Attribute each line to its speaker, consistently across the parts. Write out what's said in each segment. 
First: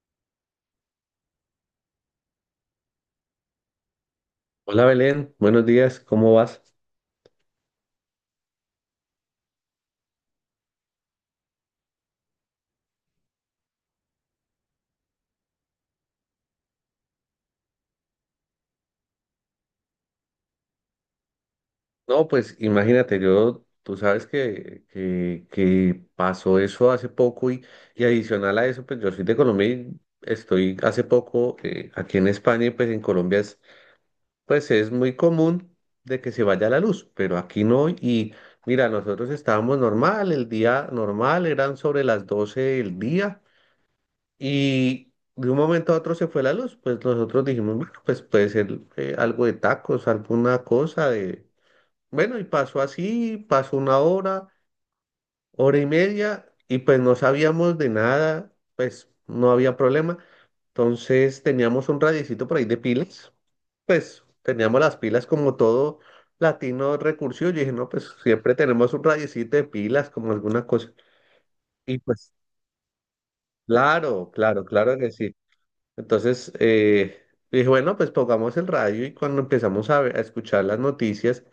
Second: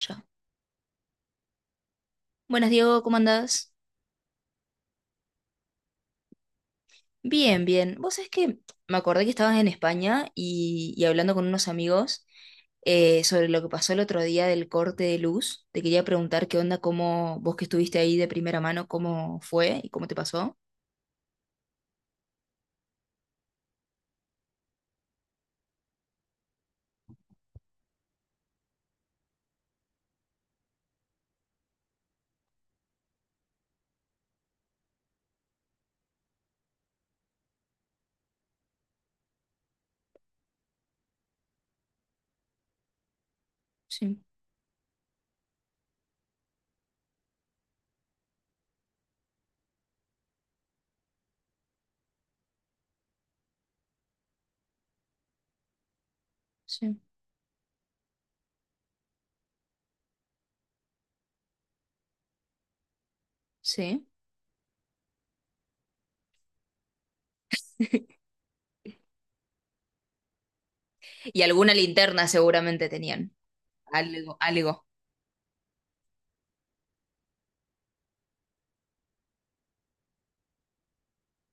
Speaker 1: Ya. Buenas, Diego, ¿cómo andás?
Speaker 2: Hola Belén, buenos días, ¿cómo vas?
Speaker 1: Bien, bien. Vos sabés que me acordé que estabas en España y hablando con unos amigos sobre lo que pasó el otro día del corte de luz. Te quería preguntar qué onda, cómo vos que estuviste ahí de primera mano, cómo fue y cómo te pasó.
Speaker 2: No, pues imagínate, yo, tú sabes que pasó eso hace poco y adicional a eso, pues yo soy de Colombia y estoy hace poco aquí en España y pues en Colombia pues es muy común de que se vaya la luz, pero aquí no y mira, nosotros estábamos normal, el día normal eran sobre las 12 del día.
Speaker 1: Sí,
Speaker 2: Y de un momento a otro se fue la luz, pues nosotros dijimos, bueno, pues puede ser algo de tacos, alguna cosa de. Bueno, y pasó así, pasó una hora, hora y media, y
Speaker 1: sí,
Speaker 2: pues no sabíamos de nada, pues no había problema. Entonces teníamos un radiecito por ahí de pilas,
Speaker 1: sí.
Speaker 2: pues teníamos las pilas como todo latino recursivo. Yo dije, no, pues siempre tenemos un radiecito de pilas como alguna cosa.
Speaker 1: Y alguna
Speaker 2: Y
Speaker 1: linterna
Speaker 2: pues,
Speaker 1: seguramente tenían.
Speaker 2: claro,
Speaker 1: Algo,
Speaker 2: claro,
Speaker 1: algo.
Speaker 2: claro que sí. Entonces, dije, bueno, pues pongamos el radio y cuando empezamos a escuchar las noticias,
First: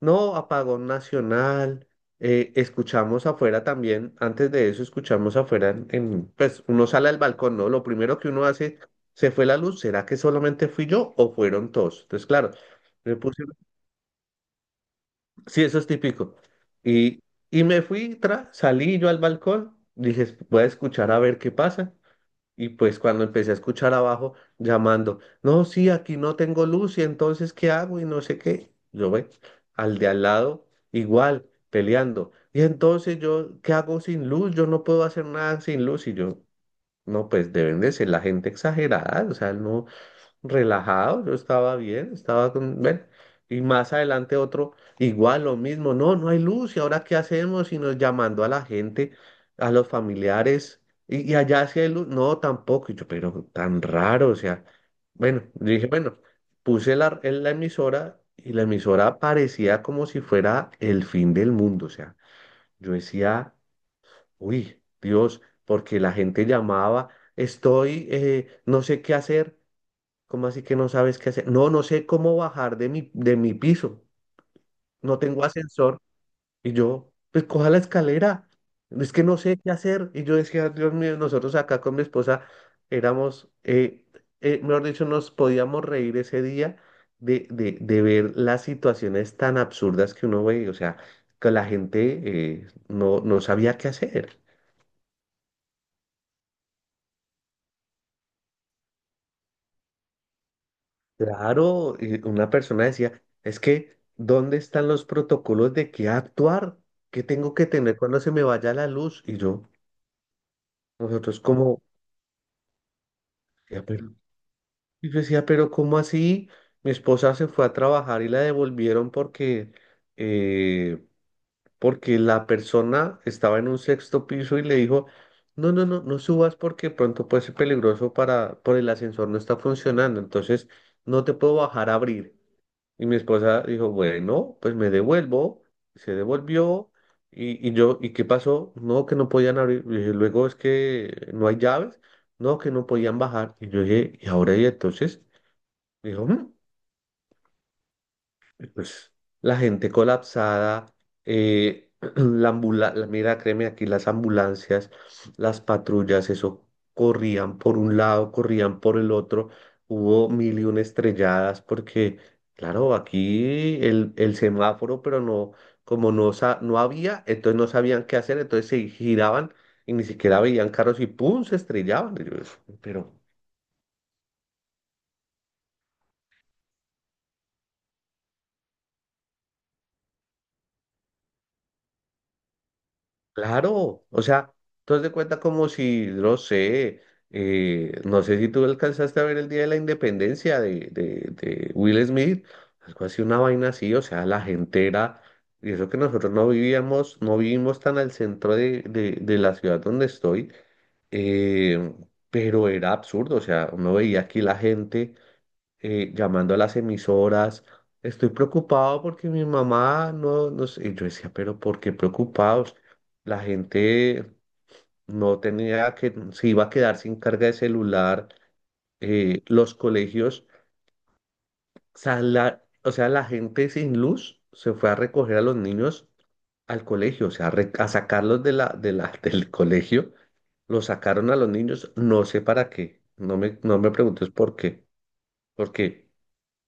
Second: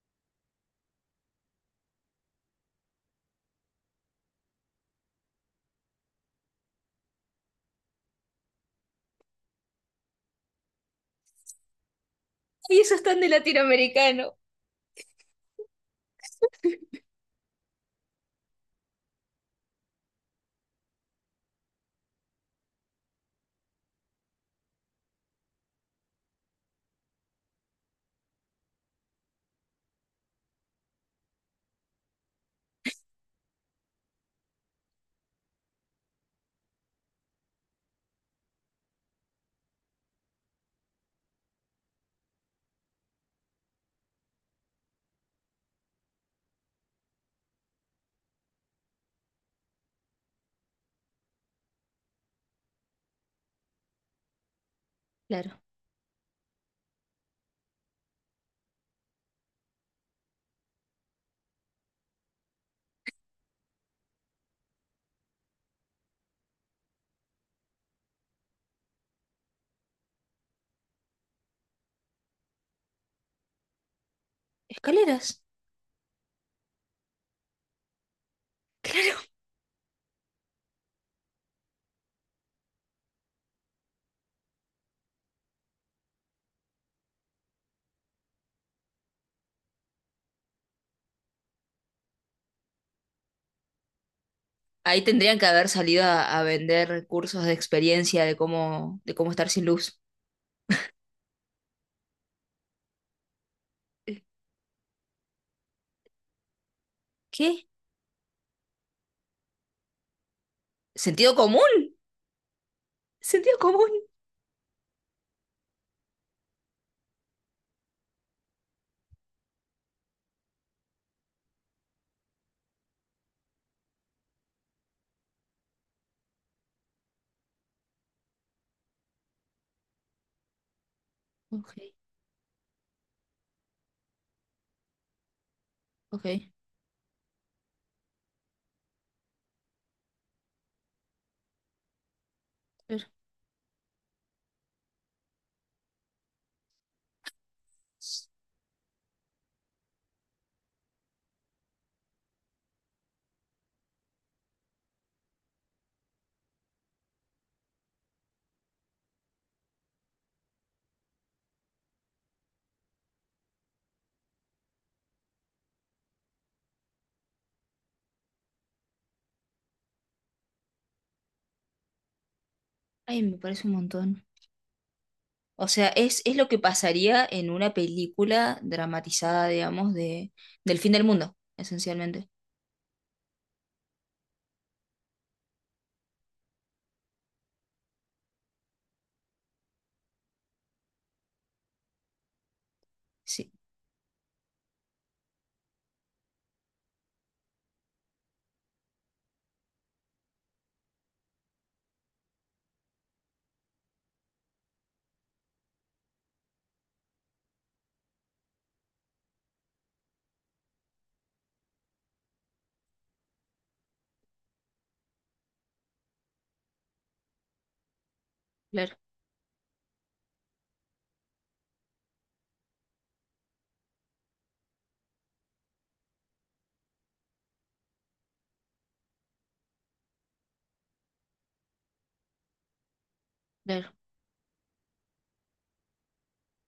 Speaker 2: no, apagón nacional, escuchamos afuera también, antes de eso escuchamos afuera, pues uno sale al balcón, ¿no? Lo primero que uno hace, se fue la luz, ¿será que solamente fui yo o fueron todos? Entonces, claro,
Speaker 1: Y eso es
Speaker 2: me
Speaker 1: tan de
Speaker 2: puse,
Speaker 1: latinoamericano.
Speaker 2: sí, eso es típico. Y, y me fui, salí yo al balcón, dije, voy a escuchar a ver qué pasa. Y pues cuando empecé a escuchar abajo llamando, no, sí, aquí no tengo luz y entonces ¿qué hago? Y no sé qué. Yo ve al de al lado igual peleando. Y entonces yo, ¿qué hago sin luz? Yo no puedo hacer nada sin luz. Y yo, no, pues deben de ser la gente exagerada. O sea, no, relajado, yo estaba bien, estaba con, ven, y más adelante otro, igual lo mismo, no, no hay luz, ¿y ahora qué hacemos? Y nos llamando a la gente, a los familiares, y allá sí hay luz, no, tampoco, y yo, pero tan raro, o sea, bueno,
Speaker 1: Claro.
Speaker 2: yo dije, bueno, puse la, en la emisora y la emisora parecía como si fuera el fin del mundo, o sea, yo decía, uy, Dios, porque la gente llamaba, estoy, no sé qué hacer. ¿Cómo así que no sabes qué hacer? No, no sé cómo bajar de mi piso. No
Speaker 1: Escaleras.
Speaker 2: tengo ascensor. Y yo, pues coja la escalera. Es que
Speaker 1: Claro.
Speaker 2: no sé qué hacer. Y yo decía, Dios mío, nosotros acá con mi esposa éramos, mejor dicho, nos podíamos reír ese día de ver las situaciones tan absurdas que uno ve. O sea, que la gente no sabía qué hacer.
Speaker 1: Ahí tendrían que haber salido a vender cursos de experiencia de cómo estar sin luz.
Speaker 2: Claro, y una persona decía, es que,
Speaker 1: Eh,
Speaker 2: ¿dónde están los protocolos de qué actuar? ¿Qué tengo que
Speaker 1: ¿Qué?
Speaker 2: tener cuando se me vaya la luz? Y yo,
Speaker 1: ¿Sentido
Speaker 2: nosotros
Speaker 1: común?
Speaker 2: como,
Speaker 1: ¿Sentido
Speaker 2: decía,
Speaker 1: común?
Speaker 2: pero, y yo decía, pero ¿cómo así? Mi esposa se fue a trabajar y la devolvieron porque, eh, porque la persona estaba en un sexto piso y le dijo, no, no, no, no subas porque pronto puede ser peligroso para, por el ascensor no está funcionando, entonces no te puedo
Speaker 1: Ok,
Speaker 2: bajar a abrir. Y mi esposa dijo, bueno, pues me devuelvo. Se
Speaker 1: ok.
Speaker 2: devolvió. Y yo, ¿y qué pasó? No, que no podían abrir. Y dije, luego es que no hay llaves. No, que no
Speaker 1: Pero,
Speaker 2: podían bajar. Y yo dije, ¿y ahora y entonces? Dijo, "Mm", pues la gente colapsada, mira, créeme aquí, las ambulancias, las patrullas, eso corrían por un lado, corrían por el otro, hubo mil y una estrelladas porque, claro, aquí el semáforo, pero no, como no, no había, entonces no sabían qué hacer, entonces se giraban y ni siquiera veían carros y ¡pum! Se estrellaban. Y yo, pero.
Speaker 1: ay, me parece un montón. O sea, es lo que pasaría en una película dramatizada, digamos, de, del fin del mundo, esencialmente.
Speaker 2: Claro, o sea, tú haz de cuenta como si, no sé, no sé si tú alcanzaste a ver el Día de la Independencia de Will Smith, algo así, una
Speaker 1: Sí,
Speaker 2: vaina así, o sea, la gente era, y eso que nosotros no vivimos tan al centro de la ciudad donde estoy, eh, pero era absurdo, o sea, uno veía aquí la gente llamando a las emisoras. Estoy preocupado porque mi mamá no, no sé. Y yo decía, pero ¿por qué preocupados? La gente no tenía que, se iba a quedar sin carga de celular.
Speaker 1: claro,
Speaker 2: Los colegios, o sea, la gente sin luz se fue a recoger a los niños al colegio, o sea, a sacarlos del colegio. Los sacaron a los niños, no sé para qué. No me
Speaker 1: claro.
Speaker 2: preguntes por qué. Porque,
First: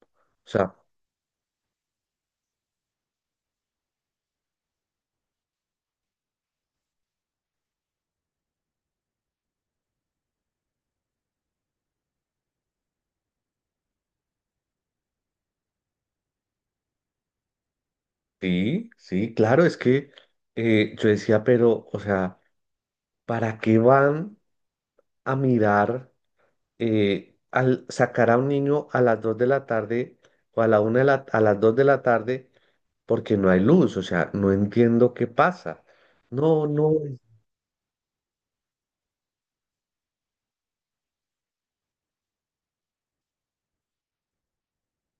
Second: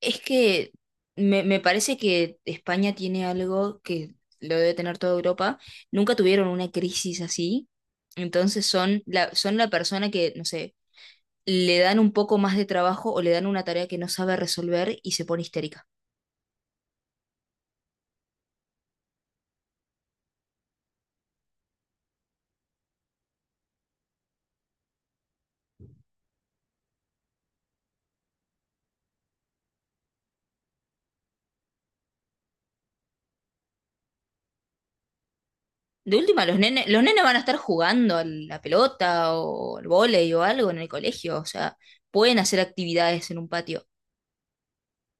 Speaker 1: Es
Speaker 2: o
Speaker 1: que
Speaker 2: sea.
Speaker 1: me parece que España tiene algo que lo debe tener toda Europa. Nunca tuvieron una crisis así. Entonces son la persona que, no sé, le dan un poco más de trabajo o le dan una tarea que no sabe resolver y se pone histérica.
Speaker 2: Sí, sí, claro, es que yo decía, pero, o sea, ¿para qué van a mirar al sacar a un niño a las 2 de la tarde o a la una de la, a las 2 de la tarde porque no hay luz? O sea, no entiendo qué pasa.
Speaker 1: De última, los
Speaker 2: No,
Speaker 1: nenes,
Speaker 2: no.
Speaker 1: los nenes van a estar jugando a la pelota o al vóley o algo en el colegio. O sea, pueden hacer actividades en un patio.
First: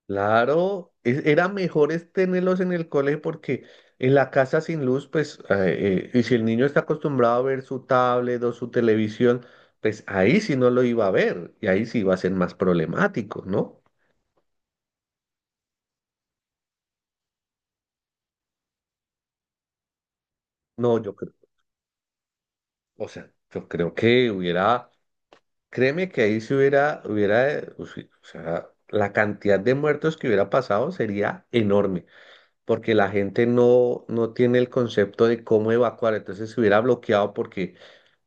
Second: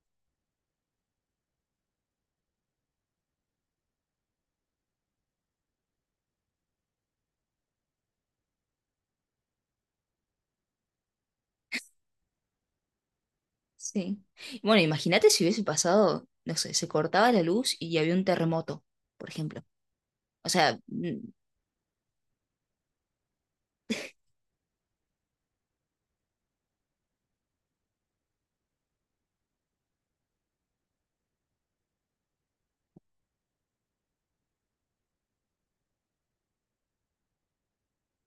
Speaker 2: Claro, era mejor es tenerlos en el colegio porque en la casa sin luz, pues, y si el niño está acostumbrado a ver su tablet o su televisión, pues ahí sí no lo iba a ver y ahí sí iba a ser más problemático, ¿no?
Speaker 1: Sí. Bueno, imagínate si hubiese pasado, no sé, se cortaba la luz y había un terremoto, por ejemplo. O sea,
Speaker 2: No, yo creo, o sea, yo creo que hubiera, créeme que ahí si hubiera, o si- o sea, la cantidad de muertos que hubiera pasado sería enorme porque la gente no tiene el concepto de cómo evacuar, entonces se hubiera bloqueado porque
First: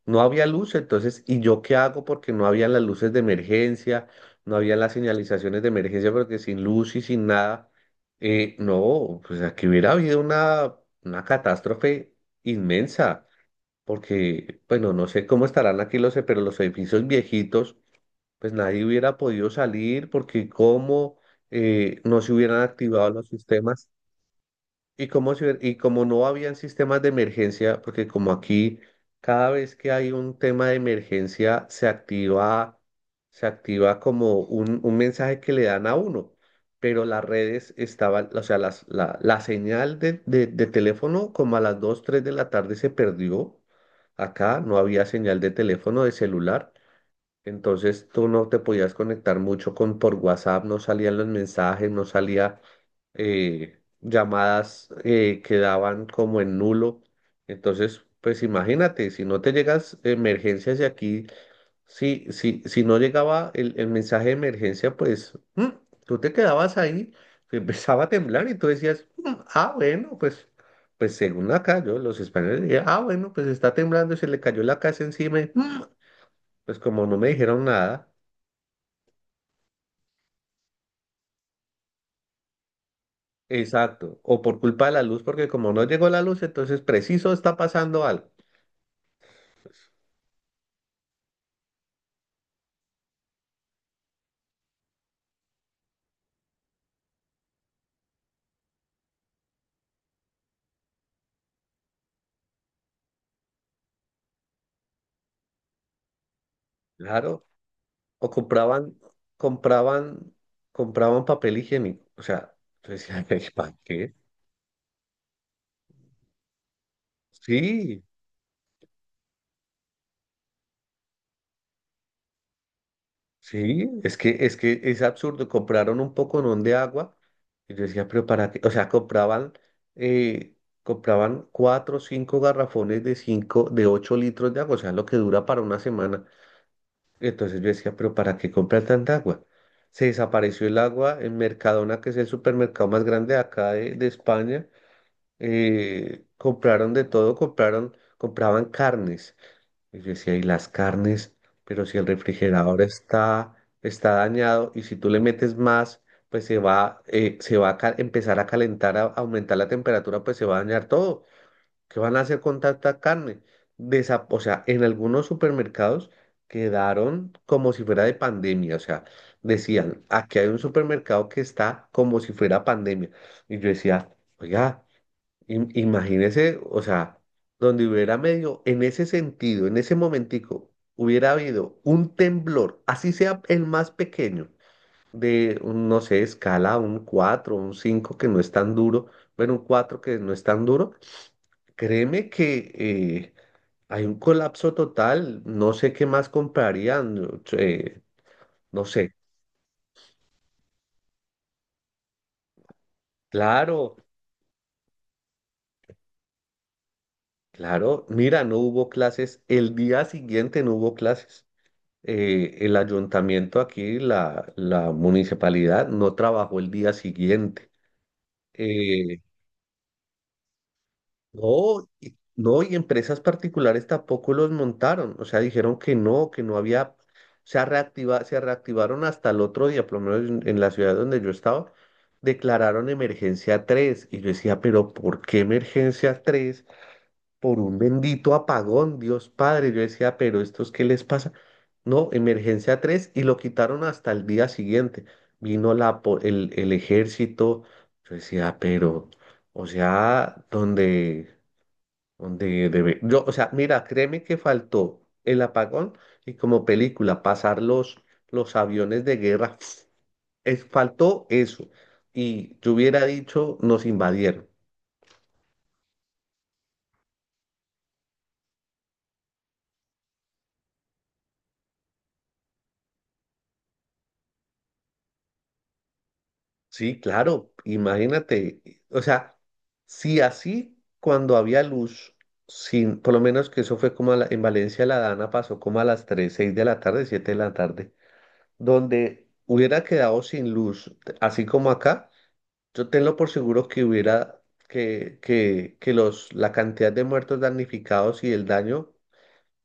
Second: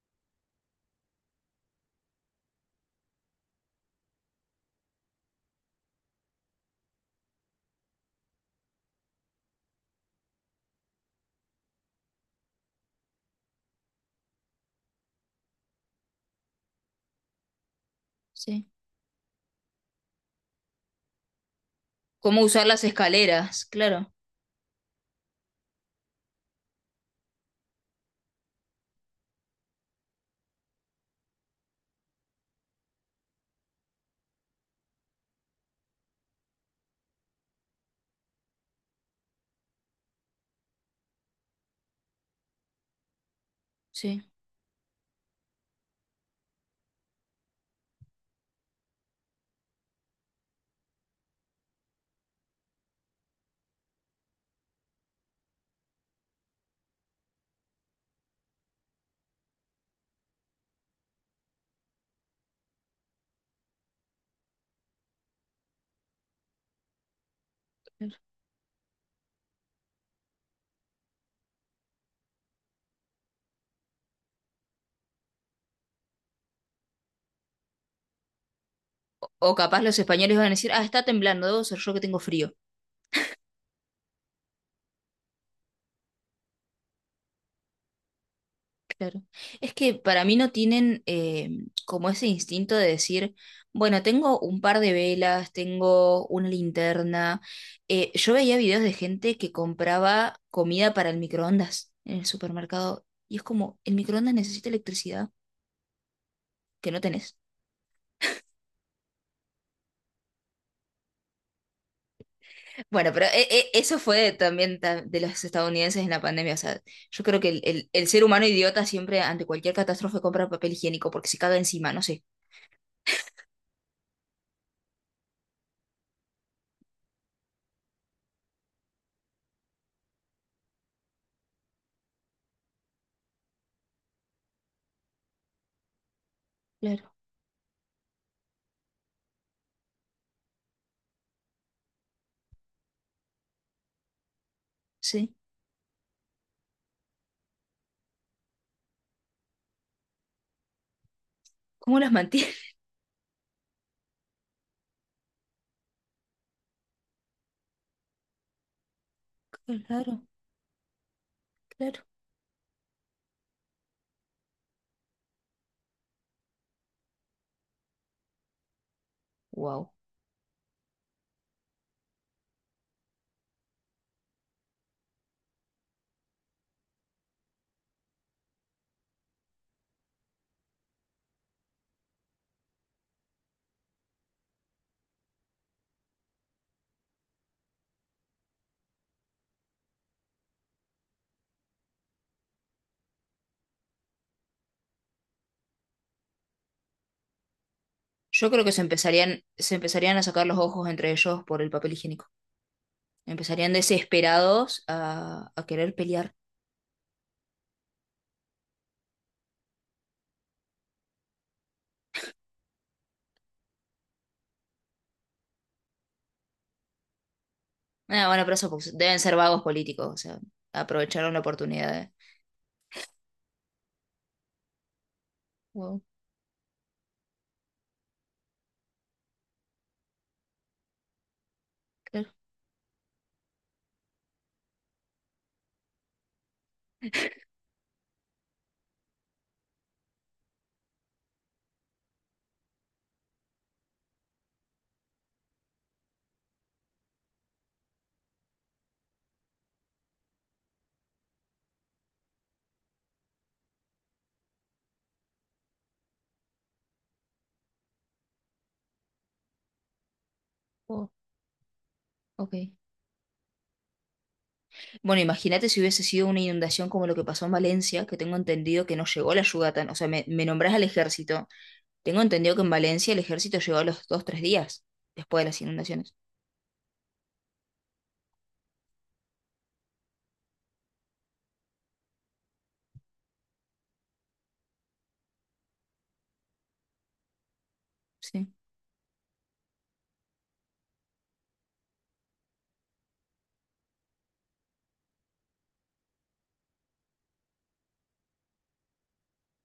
Speaker 2: no había luz, entonces, ¿y yo qué hago? Porque no habían las luces de emergencia, no habían las señalizaciones de emergencia, porque sin luz y sin nada, no, pues aquí hubiera habido una catástrofe inmensa, porque, bueno, no sé cómo estarán aquí pero los edificios viejitos, pues
Speaker 1: sí.
Speaker 2: nadie hubiera podido salir, porque cómo no se
Speaker 1: ¿Cómo
Speaker 2: hubieran
Speaker 1: usar las
Speaker 2: activado los
Speaker 1: escaleras?
Speaker 2: sistemas.
Speaker 1: Claro,
Speaker 2: Y como, y como no habían sistemas de emergencia, porque como aquí cada vez que hay un tema de emergencia se activa como un mensaje que le dan a uno, pero las redes estaban, o sea, la señal de teléfono como a las 2 3 de la tarde se perdió.
Speaker 1: sí.
Speaker 2: Acá no había señal de teléfono, de celular. Entonces tú no te podías conectar mucho con por WhatsApp, no salían los mensajes, no salía llamadas quedaban como en nulo. Entonces, pues imagínate, si no te llegas emergencias y aquí, si no llegaba el mensaje de emergencia, pues tú te quedabas ahí, te empezaba a
Speaker 1: Claro.
Speaker 2: temblar y tú decías, "Mm, ah, bueno, pues, pues según acá, yo, los españoles dirían, ah, bueno, pues está temblando, se le cayó la casa encima, y, Mm, pues como no me dijeron nada".
Speaker 1: O capaz los españoles van a decir, ah, está temblando, debo ser yo que tengo frío.
Speaker 2: Exacto, o por culpa de la luz, porque como no llegó la luz, entonces preciso está pasando algo.
Speaker 1: Claro. Es que para mí no tienen como ese instinto de decir, bueno, tengo un par de velas, tengo una linterna. Yo veía videos de gente que compraba comida para el microondas en el supermercado y es como, el microondas necesita electricidad que no tenés.
Speaker 2: Claro, o compraban, compraban papel higiénico. O sea, yo
Speaker 1: Bueno, pero
Speaker 2: decía, ¿para
Speaker 1: eso
Speaker 2: qué?
Speaker 1: fue también de los estadounidenses en la pandemia. O sea, yo creo que el, el-
Speaker 2: Sí,
Speaker 1: el ser humano idiota siempre ante cualquier catástrofe compra papel higiénico porque se caga encima, no sé.
Speaker 2: sí, es que, es absurdo. Compraron un poconón de agua y yo decía, pero para qué, o sea, compraban, eh, compraban cuatro o cinco garrafones de 8 litros de agua, o sea, lo que dura para una semana.
Speaker 1: Claro,
Speaker 2: Entonces yo decía, pero ¿para qué comprar tanta agua? Se desapareció el agua en Mercadona, que es el supermercado más grande de acá de España.
Speaker 1: sí.
Speaker 2: Compraron de todo, compraban carnes. Y yo decía, ¿y las carnes? Pero si
Speaker 1: ¿Cómo
Speaker 2: el
Speaker 1: las mantiene?
Speaker 2: refrigerador está dañado y si tú le metes más, pues se va a ca- empezar a calentar, a aumentar la temperatura,
Speaker 1: Claro,
Speaker 2: pues se va a dañar todo. ¿Qué
Speaker 1: claro.
Speaker 2: van a hacer con tanta carne? O sea, en algunos supermercados quedaron como si fuera de pandemia. O sea,
Speaker 1: Wow.
Speaker 2: decían, aquí hay un supermercado que está como si fuera pandemia. Y yo decía, oiga. Imagínese, o sea, donde hubiera medio, en ese sentido, en ese momentico, hubiera habido un temblor, así sea el más pequeño, de, un, no sé, escala, un 4, un 5 que no es tan duro, bueno, un 4 que no es tan duro, créeme que hay un colapso total, no sé qué más comprarían, no
Speaker 1: Yo creo que se
Speaker 2: no sé,
Speaker 1: empezarían, se empezarían a sacar los ojos entre ellos por el papel higiénico. Empezarían
Speaker 2: claro,
Speaker 1: desesperados a querer pelear.
Speaker 2: claro, mira, no hubo clases, el día siguiente no hubo clases. El ayuntamiento aquí, la municipalidad, no trabajó el día siguiente.
Speaker 1: Ah, bueno, pero eso porque deben
Speaker 2: Eh,
Speaker 1: ser vagos políticos. O sea, aprovecharon la
Speaker 2: no,
Speaker 1: oportunidad de-
Speaker 2: y- no, y empresas particulares tampoco los montaron. O sea, dijeron
Speaker 1: Wow,
Speaker 2: que no había, se reactivaron hasta el otro día, por lo menos en, la ciudad donde yo estaba,
Speaker 1: claro.
Speaker 2: declararon emergencia 3. Y yo decía, pero ¿por qué emergencia 3 por un bendito apagón, Dios Padre? Yo decía, pero ¿estos qué les pasa? No, emergencia 3 y lo quitaron hasta el día siguiente. Vino el ejército. Yo decía, pero, o sea, donde debe. Yo, o sea, mira, créeme que faltó el apagón y como película, pasar los aviones de guerra. Es,
Speaker 1: Wow,
Speaker 2: faltó eso.
Speaker 1: ok.
Speaker 2: Y yo hubiera dicho, nos invadieron.
Speaker 1: Bueno, imagínate si hubiese sido una inundación como lo que pasó en Valencia, que tengo entendido que no llegó la ayuda tan, o sea, me nombrás al ejército. Tengo entendido que en Valencia el ejército llegó a los dos, tres días después de las inundaciones.
Speaker 2: Sí, claro, imagínate, o sea, si así cuando había luz, sin, por lo menos que eso fue como en Valencia la Dana pasó como a las 3, 6 de la tarde, 7 de la tarde,
Speaker 1: Sí,
Speaker 2: donde hubiera quedado sin luz, así como acá, yo tengo por seguro que hubiera, que la cantidad de muertos damnificados y el daño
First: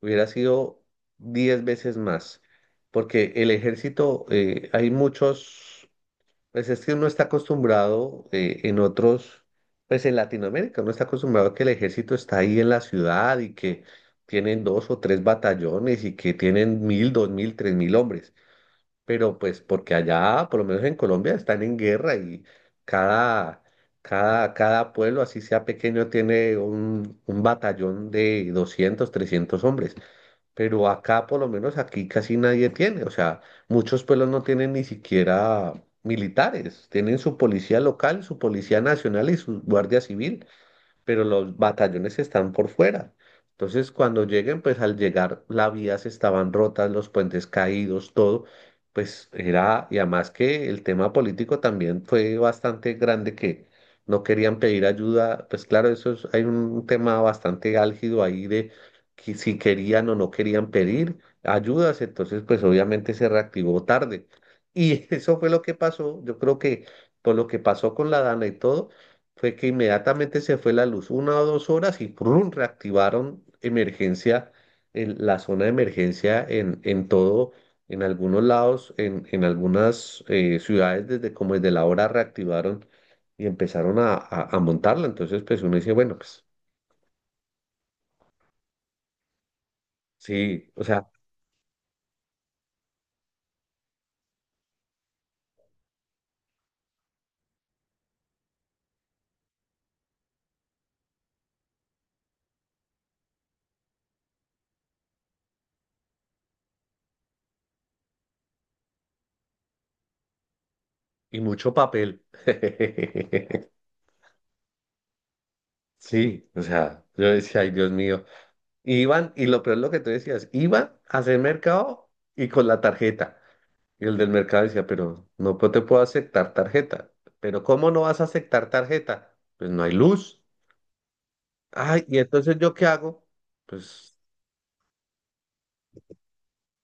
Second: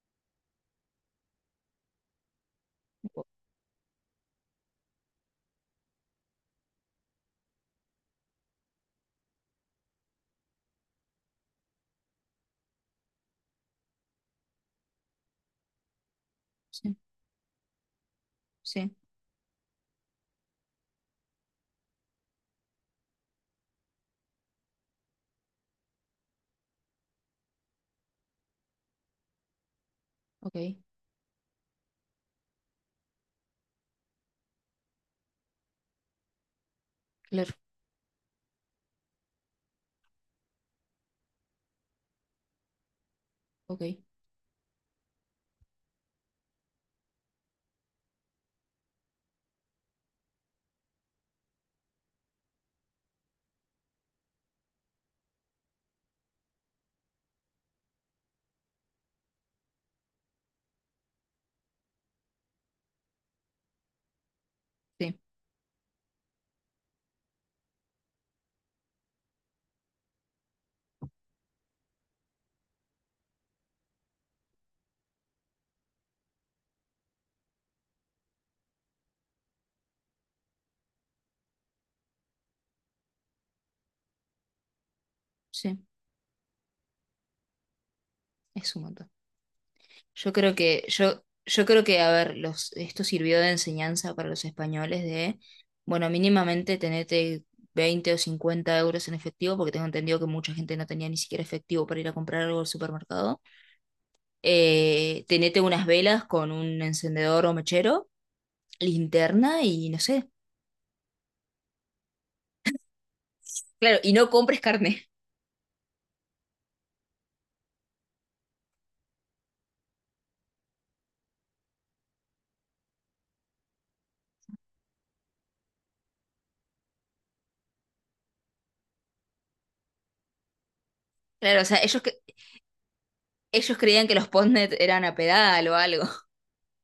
Speaker 2: hubiera sido 10 veces más,
Speaker 1: o-
Speaker 2: porque el ejército, hay muchos... Pues es que uno está acostumbrado en otros, pues en Latinoamérica, uno está acostumbrado que el ejército está ahí en la ciudad y que tienen dos o tres batallones y que tienen
Speaker 1: sí,
Speaker 2: 1.000, 2.000, 3.000 hombres.
Speaker 1: sí,
Speaker 2: Pero pues porque allá, por lo menos en Colombia, están en guerra y cada, cada pueblo, así sea pequeño, tiene un batallón de 200, 300 hombres,
Speaker 1: ok,
Speaker 2: pero acá, por lo menos aquí casi nadie tiene, o sea, muchos pueblos no tienen ni siquiera militares, tienen su
Speaker 1: claro,
Speaker 2: policía local, su policía nacional y su guardia civil, pero los batallones están por fuera.
Speaker 1: ok,
Speaker 2: Entonces, cuando lleguen, pues al llegar, las vías estaban rotas, los puentes caídos, todo, pues era, y además que el tema político también fue bastante grande, que no querían pedir ayuda, pues claro, eso es, hay un tema bastante álgido ahí de que si querían o no querían pedir ayudas, entonces pues obviamente se reactivó tarde. Y
Speaker 1: sí,
Speaker 2: eso fue lo que pasó, yo creo que por lo que pasó con la Dana y todo, fue que inmediatamente se fue la luz, 1 o 2 horas y ¡prum! Reactivaron emergencia, en la zona de emergencia, en todo, en algunos lados, en algunas ciudades, desde como desde la hora reactivaron y empezaron a montarla. Entonces, pues uno
Speaker 1: sí,
Speaker 2: dice, bueno, pues
Speaker 1: es un montón. Yo creo
Speaker 2: sí,
Speaker 1: que,
Speaker 2: o sea,
Speaker 1: yo, yo creo que, a ver, esto sirvió de enseñanza para los españoles de, bueno, mínimamente tenete 20 o 50 euros en efectivo, porque tengo entendido que mucha gente no tenía ni siquiera efectivo para ir a comprar algo al supermercado. Tenete unas velas con un encendedor o mechero, linterna y no sé.
Speaker 2: y mucho papel.
Speaker 1: Claro, y no compres carne.
Speaker 2: Sí, o sea, yo decía, ay, Dios mío. Iban, y lo peor es lo que tú decías, iban a hacer mercado y con la tarjeta. Y el del mercado decía, pero no te puedo aceptar tarjeta. ¿Pero cómo no vas a aceptar tarjeta? Pues no hay luz.
Speaker 1: Claro, o sea, ellos,
Speaker 2: Ay, ¿y
Speaker 1: que-
Speaker 2: entonces yo qué hago?
Speaker 1: ellos creían que
Speaker 2: Pues
Speaker 1: los postnet eran a pedal o algo.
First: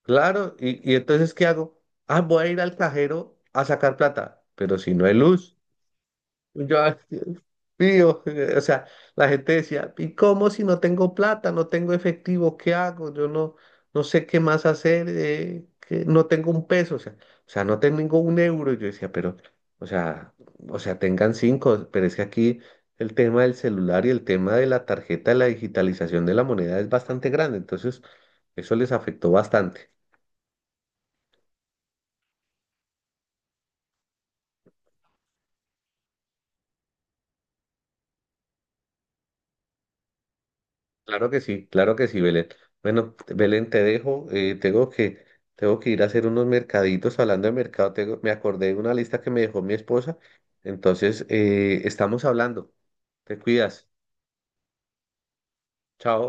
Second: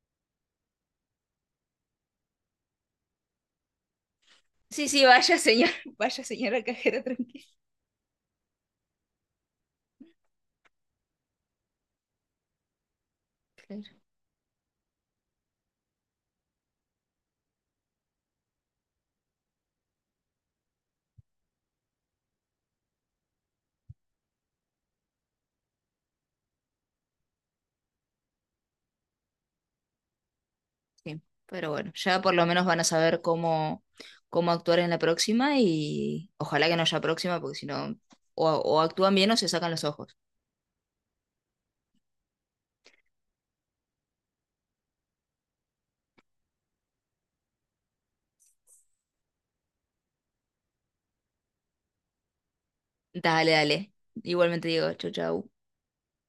Speaker 2: claro, ¿y entonces qué hago? Ah, voy a ir al cajero a sacar plata, pero
Speaker 1: Sí,
Speaker 2: si
Speaker 1: sí,
Speaker 2: no hay
Speaker 1: vaya
Speaker 2: luz.
Speaker 1: señor, vaya señora
Speaker 2: Yo,
Speaker 1: cajera
Speaker 2: aquí,
Speaker 1: tranquila.
Speaker 2: pío, o sea, la gente decía, ¿y cómo, si no tengo plata, no tengo efectivo, qué hago? Yo no,
Speaker 1: Claro,
Speaker 2: no sé qué más hacer, que no tengo un peso, o sea, no tengo un euro. Y yo decía, pero, o sea, o sea, tengan cinco, pero es que aquí el tema del celular y el tema de la tarjeta, la digitalización de la moneda es bastante grande, entonces eso les afectó bastante.
Speaker 1: sí. Pero bueno, ya por lo menos van a saber cómo, cómo actuar en la próxima y ojalá que no haya próxima, porque si no, o actúan bien o se sacan los ojos.
Speaker 2: Claro que sí, Belén. Bueno, Belén, te dejo, tengo que ir a hacer unos mercaditos. Hablando de mercado, me acordé de una lista que me dejó mi esposa. Entonces, estamos hablando. Te
Speaker 1: Dale,
Speaker 2: cuidas.
Speaker 1: dale. Igualmente digo, chau, chau.
Speaker 2: Chao.